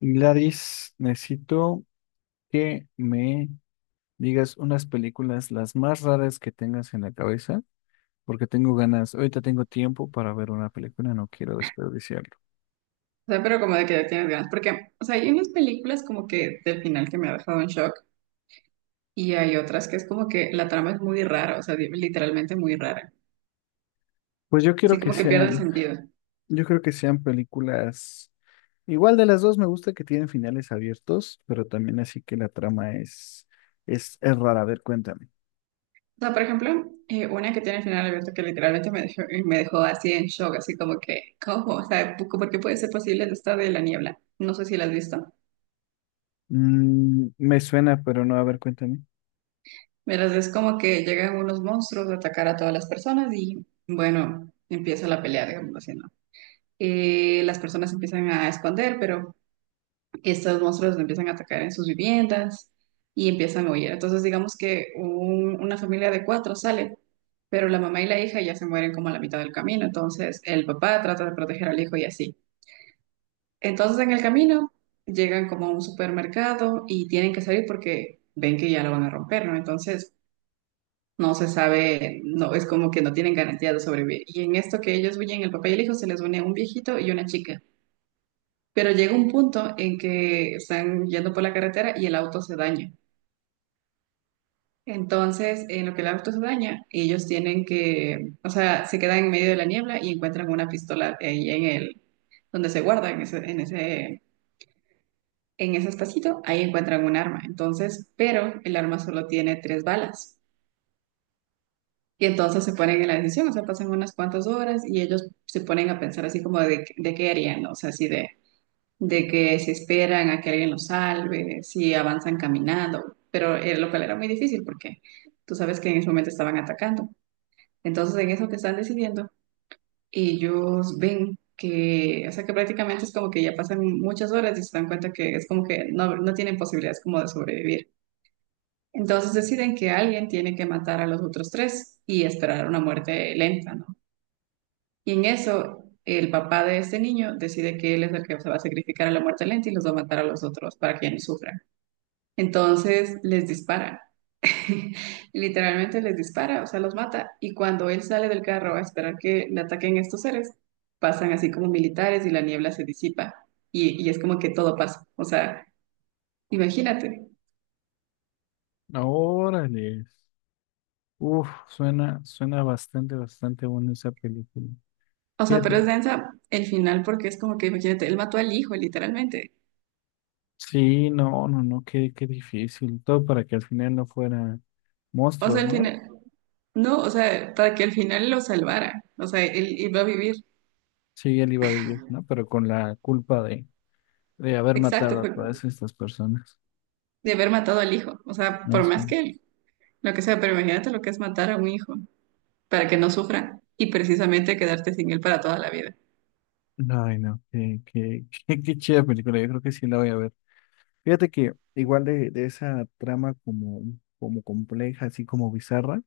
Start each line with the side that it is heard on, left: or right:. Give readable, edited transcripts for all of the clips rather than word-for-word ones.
left: Gladys, necesito que me digas unas películas las más raras que tengas en la cabeza, porque tengo ganas, ahorita tengo tiempo para ver una película, no quiero desperdiciarlo.
right: O sea, pero como de que ya tienes ganas. Porque, o sea, hay unas películas como que del final que me ha dejado en shock y hay otras que es como que la trama es muy rara, o sea, literalmente muy rara.
left: Pues yo quiero
right: Así
left: que
right: como que pierde
left: sean,
right: sentido. O
left: yo creo que sean películas, igual de las dos me gusta que tienen finales abiertos, pero también así que la trama es, es rara. A ver, cuéntame.
right: sea, por ejemplo, una que tiene el final abierto que literalmente me dejó así en shock, así como que, ¿cómo? O sea, ¿por qué puede ser posible esta de la niebla? No sé si la has visto.
left: Me suena, pero no, a ver, cuéntame.
right: Verás, es como que llegan unos monstruos a atacar a todas las personas y, bueno, empieza la pelea, digamos así, ¿no? Las personas empiezan a esconder, pero estos monstruos lo empiezan a atacar en sus viviendas y empiezan a huir. Entonces, digamos que una familia de cuatro sale, pero la mamá y la hija ya se mueren como a la mitad del camino. Entonces, el papá trata de proteger al hijo y así. Entonces, en el camino llegan como a un supermercado y tienen que salir porque ven que ya lo van a romper, ¿no? Entonces, no se sabe, no, es como que no tienen garantía de sobrevivir. Y en esto que ellos huyen, el papá y el hijo se les une un viejito y una chica. Pero llega un punto en que están yendo por la carretera y el auto se daña. Entonces, en lo que el auto se daña, ellos tienen que, o sea, se quedan en medio de la niebla y encuentran una pistola ahí en el, donde se guarda, en ese espacito, ahí encuentran un arma. Entonces, pero el arma solo tiene tres balas. Y entonces se ponen en la decisión, o sea, pasan unas cuantas horas y ellos se ponen a pensar así como de qué harían, ¿no? O sea, así de que si esperan a que alguien los salve, si avanzan caminando, pero lo cual era muy difícil porque tú sabes que en ese momento estaban atacando. Entonces, en eso que están decidiendo, ellos ven que, o sea, que prácticamente es como que ya pasan muchas horas y se dan cuenta que es como que no, no tienen posibilidades como de sobrevivir. Entonces deciden que alguien tiene que matar a los otros tres y esperar una muerte lenta, ¿no? Y en eso, el papá de este niño decide que él es el que se va a sacrificar a la muerte lenta y los va a matar a los otros para que ya no sufran. Entonces les dispara, literalmente les dispara, o sea, los mata. Y cuando él sale del carro a esperar que le ataquen estos seres, pasan así como militares y la niebla se disipa. Y es como que todo pasa. O sea, imagínate.
left: Órale. Uf, suena bastante, bastante buena esa película.
right: O sea, pero
left: Fíjate.
right: es densa el final porque es como que, imagínate, él mató al hijo, literalmente.
left: Sí, no, no, no, qué difícil. Todo para que al final no fuera
right: O sea,
left: monstruos,
right: al
left: ¿no?
right: final, no, o sea, para que al final lo salvara. O sea, él iba a vivir.
left: Sí, él iba a vivir, ¿no? Pero con la culpa de haber
right: Exacto,
left: matado a
right: fue
left: todas estas personas.
right: de haber matado al hijo. O sea,
left: No
right: por
left: sé.
right: más que él, lo que sea, pero imagínate lo que es matar a un hijo para que no sufra y precisamente quedarte sin él para toda la vida.
left: Ay, no, qué chida película. Yo creo que sí la voy a ver. Fíjate que igual de esa trama como compleja, así como bizarra,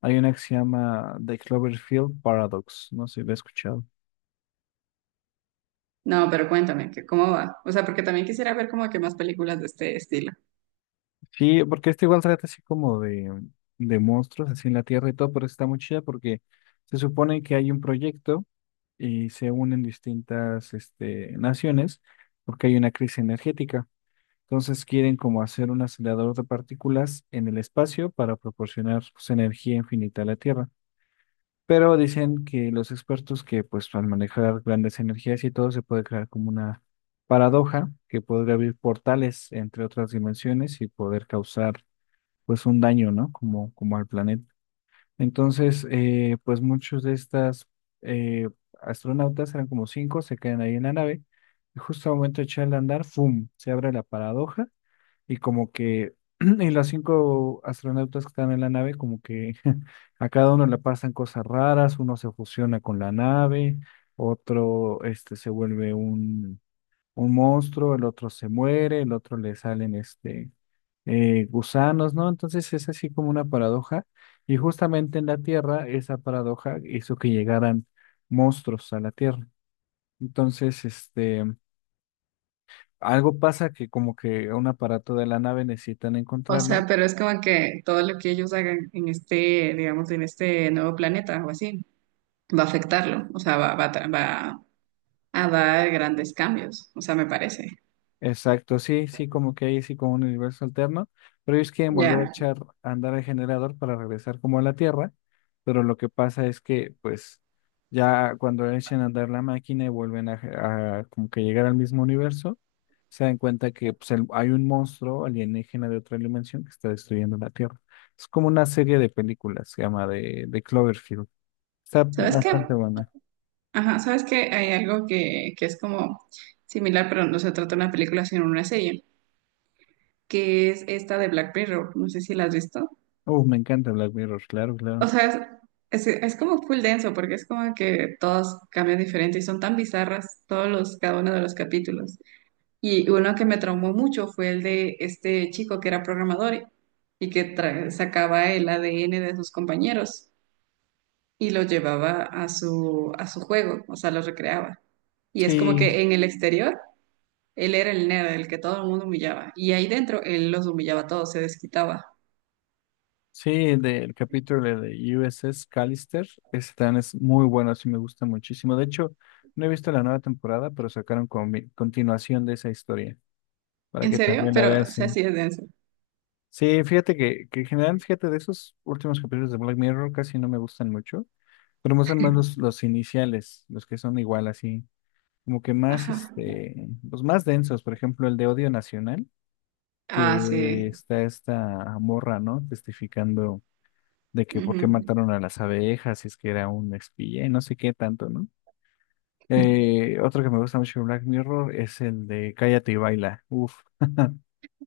left: hay una que se llama The Cloverfield Paradox. No sé si la he escuchado.
right: No, pero cuéntame, que cómo va? O sea, porque también quisiera ver como que más películas de este estilo.
left: Sí, porque este igual trata así como de monstruos así en la Tierra y todo, pero está muy chida porque se supone que hay un proyecto y se unen distintas naciones porque hay una crisis energética. Entonces quieren como hacer un acelerador de partículas en el espacio para proporcionar pues, energía infinita a la Tierra. Pero dicen que los expertos que pues al manejar grandes energías y todo se puede crear como una paradoja que podría abrir portales entre otras dimensiones y poder causar pues un daño, ¿no? Como al planeta. Entonces, pues muchos de estas eh, astronautas, eran como cinco, se quedan ahí en la nave y justo al momento de echar a andar, ¡fum! Se abre la paradoja y como que, y los cinco astronautas que están en la nave, como que a cada uno le pasan cosas raras, uno se fusiona con la nave, otro se vuelve un monstruo, el otro se muere, el otro le salen gusanos, ¿no? Entonces es así como una paradoja. Y justamente en la Tierra, esa paradoja hizo que llegaran monstruos a la Tierra. Entonces, algo pasa que como que un aparato de la nave necesitan
right: O
left: encontrarla.
right: sea, pero es como que todo lo que ellos hagan en este, digamos, en este nuevo planeta o así, va a afectarlo. O sea, va a dar grandes cambios. O sea, me parece.
left: Exacto, sí, sí, como que ahí sí como un universo alterno, pero ellos quieren volver a
right: Ya.
left: echar a andar el generador para regresar como a la Tierra, pero lo que pasa es que pues ya cuando echan a andar la máquina y vuelven a como que llegar al mismo universo, se dan cuenta que pues, hay un monstruo alienígena de otra dimensión que está destruyendo la Tierra. Es como una serie de películas, se llama de Cloverfield. Está
right: ¿Sabes qué?
left: bastante buena.
right: Ajá, ¿sabes qué? Hay algo que es como similar, pero no se trata de una película, sino una serie, que es esta de Black Mirror. No sé si la has visto.
left: Me encanta Black Mirror, claro,
right: O
left: claro.
right: sea, es como full denso porque es como que todos cambian diferente y son tan bizarras todos los, cada uno de los capítulos. Y uno que me traumó mucho fue el de este chico que era programador y que sacaba el ADN de sus compañeros y lo llevaba a su juego, o sea, lo recreaba. Y es como
left: Sí,
right: que en el exterior él era el nerd, el que todo el mundo humillaba. Y ahí dentro él los humillaba a todos, se desquitaba.
left: sí, del capítulo de USS Callister, ese también es muy bueno, sí me gusta muchísimo. De hecho, no he visto la nueva temporada, pero sacaron continuación de esa historia, para
right: ¿En
left: que
right: serio?
left: también la
right: Pero,
left: veas.
right: o sea,
left: Sí,
right: sí es denso.
left: sí, fíjate que en general, fíjate, de esos últimos capítulos de Black Mirror casi no me gustan mucho, pero me gustan más los iniciales, los que son igual así, como que más,
right: Ajá.
left: los más densos, por ejemplo, el de Odio Nacional,
right: Ah,
left: que
right: sí.
left: está esta morra, ¿no? Testificando de que por qué
right: Ujú.
left: mataron a las abejas, si es que era un espía y no sé qué tanto, ¿no? Otro que me gusta mucho de Black Mirror es el de Cállate y baila. Uf.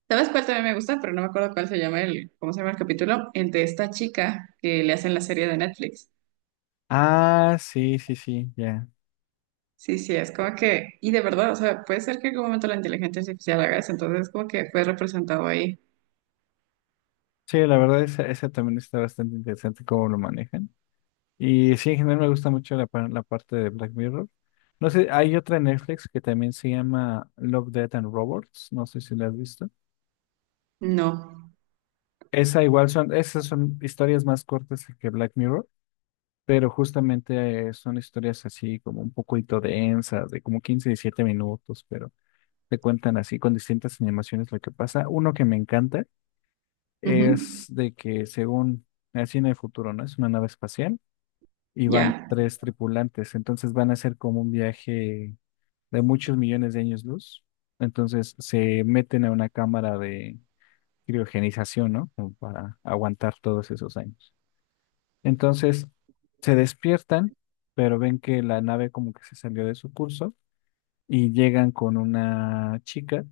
right: ¿Sabes cuál también me gusta? Pero no me acuerdo cuál se llama el, ¿cómo se llama el capítulo? El de esta chica que le hacen la serie de Netflix.
left: Ah, sí, sí, sí, ya.
right: Sí, sí, es como que, y de verdad, o sea, puede ser que en algún momento la inteligencia artificial haga eso, entonces como que fue representado ahí.
left: Sí, la verdad, esa también está bastante interesante cómo lo manejan. Y sí, en general me gusta mucho la parte de Black Mirror. No sé, hay otra en Netflix que también se llama Love, Death and Robots. No sé si la has visto.
right: No.
left: Esas son historias más cortas que Black Mirror. Pero justamente son historias así como un poquito densas, de como 15, 17 minutos, pero te cuentan así con distintas animaciones lo que pasa. Uno que me encanta
right: Ujú.
left: es de que según así en el futuro, ¿no? Es una nave espacial y van
right: Ya,
left: tres tripulantes, entonces van a hacer como un viaje de muchos millones de años luz. Entonces se meten a una cámara de criogenización, ¿no? Como para aguantar todos esos años. Entonces se despiertan, pero ven que la nave como que se salió de su curso y llegan con una chica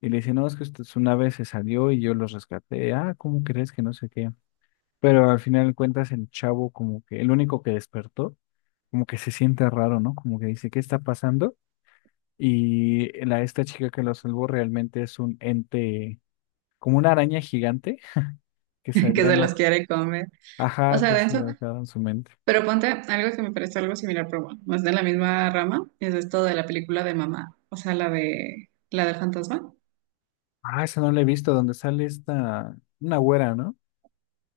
left: y le dicen, no, es que su nave se salió y yo los rescaté. Ah, ¿cómo crees que no sé qué? Pero al final de cuentas el chavo como que, el único que despertó, como que se siente raro, ¿no? Como que dice, ¿qué está pasando? Esta chica que lo salvó realmente es un ente, como una araña gigante que se
right: que
left: había
right: se
left: lo,
right: los quiere comer. O
left: ajá,
right: sea,
left: que se
right: denso.
left: había quedado en su mente.
right: Pero ponte algo que me parece algo similar, pero bueno, no de la misma rama, es esto de la película de mamá, o sea, la del fantasma.
left: Ah, esa no la he visto, donde sale una güera, ¿no?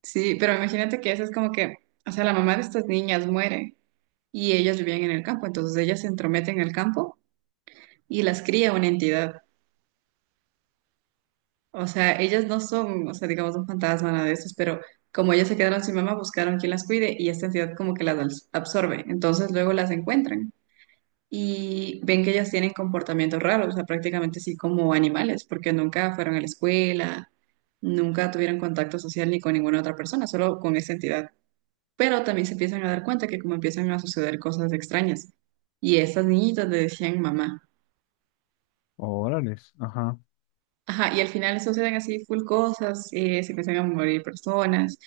right: Sí, pero imagínate que esa es como que, o sea, la mamá de estas niñas muere. Y ellas vivían en el campo, entonces ellas se entrometen en el campo y las cría una entidad. O sea, ellas no son, o sea, digamos, un fantasma, nada de esos, pero como ellas se quedaron sin mamá, buscaron quien las cuide y esta entidad como que las absorbe. Entonces luego las encuentran y ven que ellas tienen comportamientos raros, o sea, prácticamente sí como animales, porque nunca fueron a la escuela, nunca tuvieron contacto social ni con ninguna otra persona, solo con esa entidad. Pero también se empiezan a dar cuenta que como empiezan a suceder cosas extrañas. Y estas niñitas le decían mamá.
left: Órales, ajá.
right: Ajá, y al final suceden así full cosas, se empiezan a morir personas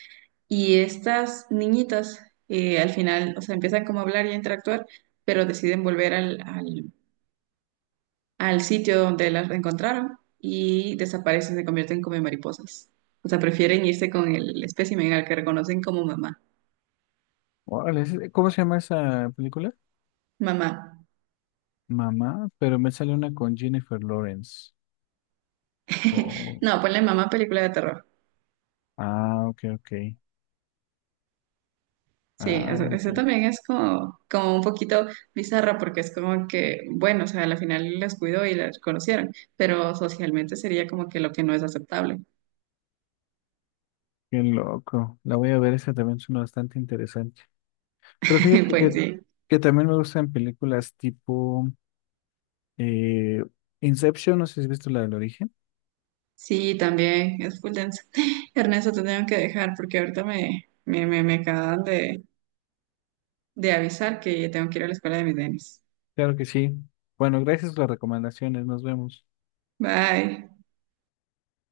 right: y estas niñitas al final, o sea, empiezan como a hablar y a interactuar, pero deciden volver al sitio donde las encontraron y desaparecen, se convierten como en mariposas. O sea, prefieren irse con el espécimen al que reconocen como mamá.
left: Órales, ¿cómo se llama esa película?
right: Mamá.
left: Mamá, pero me sale una con Jennifer Lawrence. Oh,
right: No, ponle mamá película de terror.
left: ah, ok, ok.
right: Sí, eso,
left: Ah,
right: eso
left: ok.
right: también es como, como un poquito bizarra porque es como que, bueno, o sea, a la final las cuidó y las conocieron, pero socialmente sería como que lo que no es aceptable.
left: Qué loco. La voy a ver, esa también suena bastante interesante. Pero fíjate
right: Pues
left: que,
right: sí,
left: que también me gustan películas tipo eh, Inception, no sé si has visto la del origen.
right: sí, también es full denso. Ernesto, te tengo que dejar porque ahorita me acaban de avisar que tengo que ir a la escuela de mis nenes.
left: Claro que sí. Bueno, gracias por las recomendaciones, nos vemos.
right: Bye.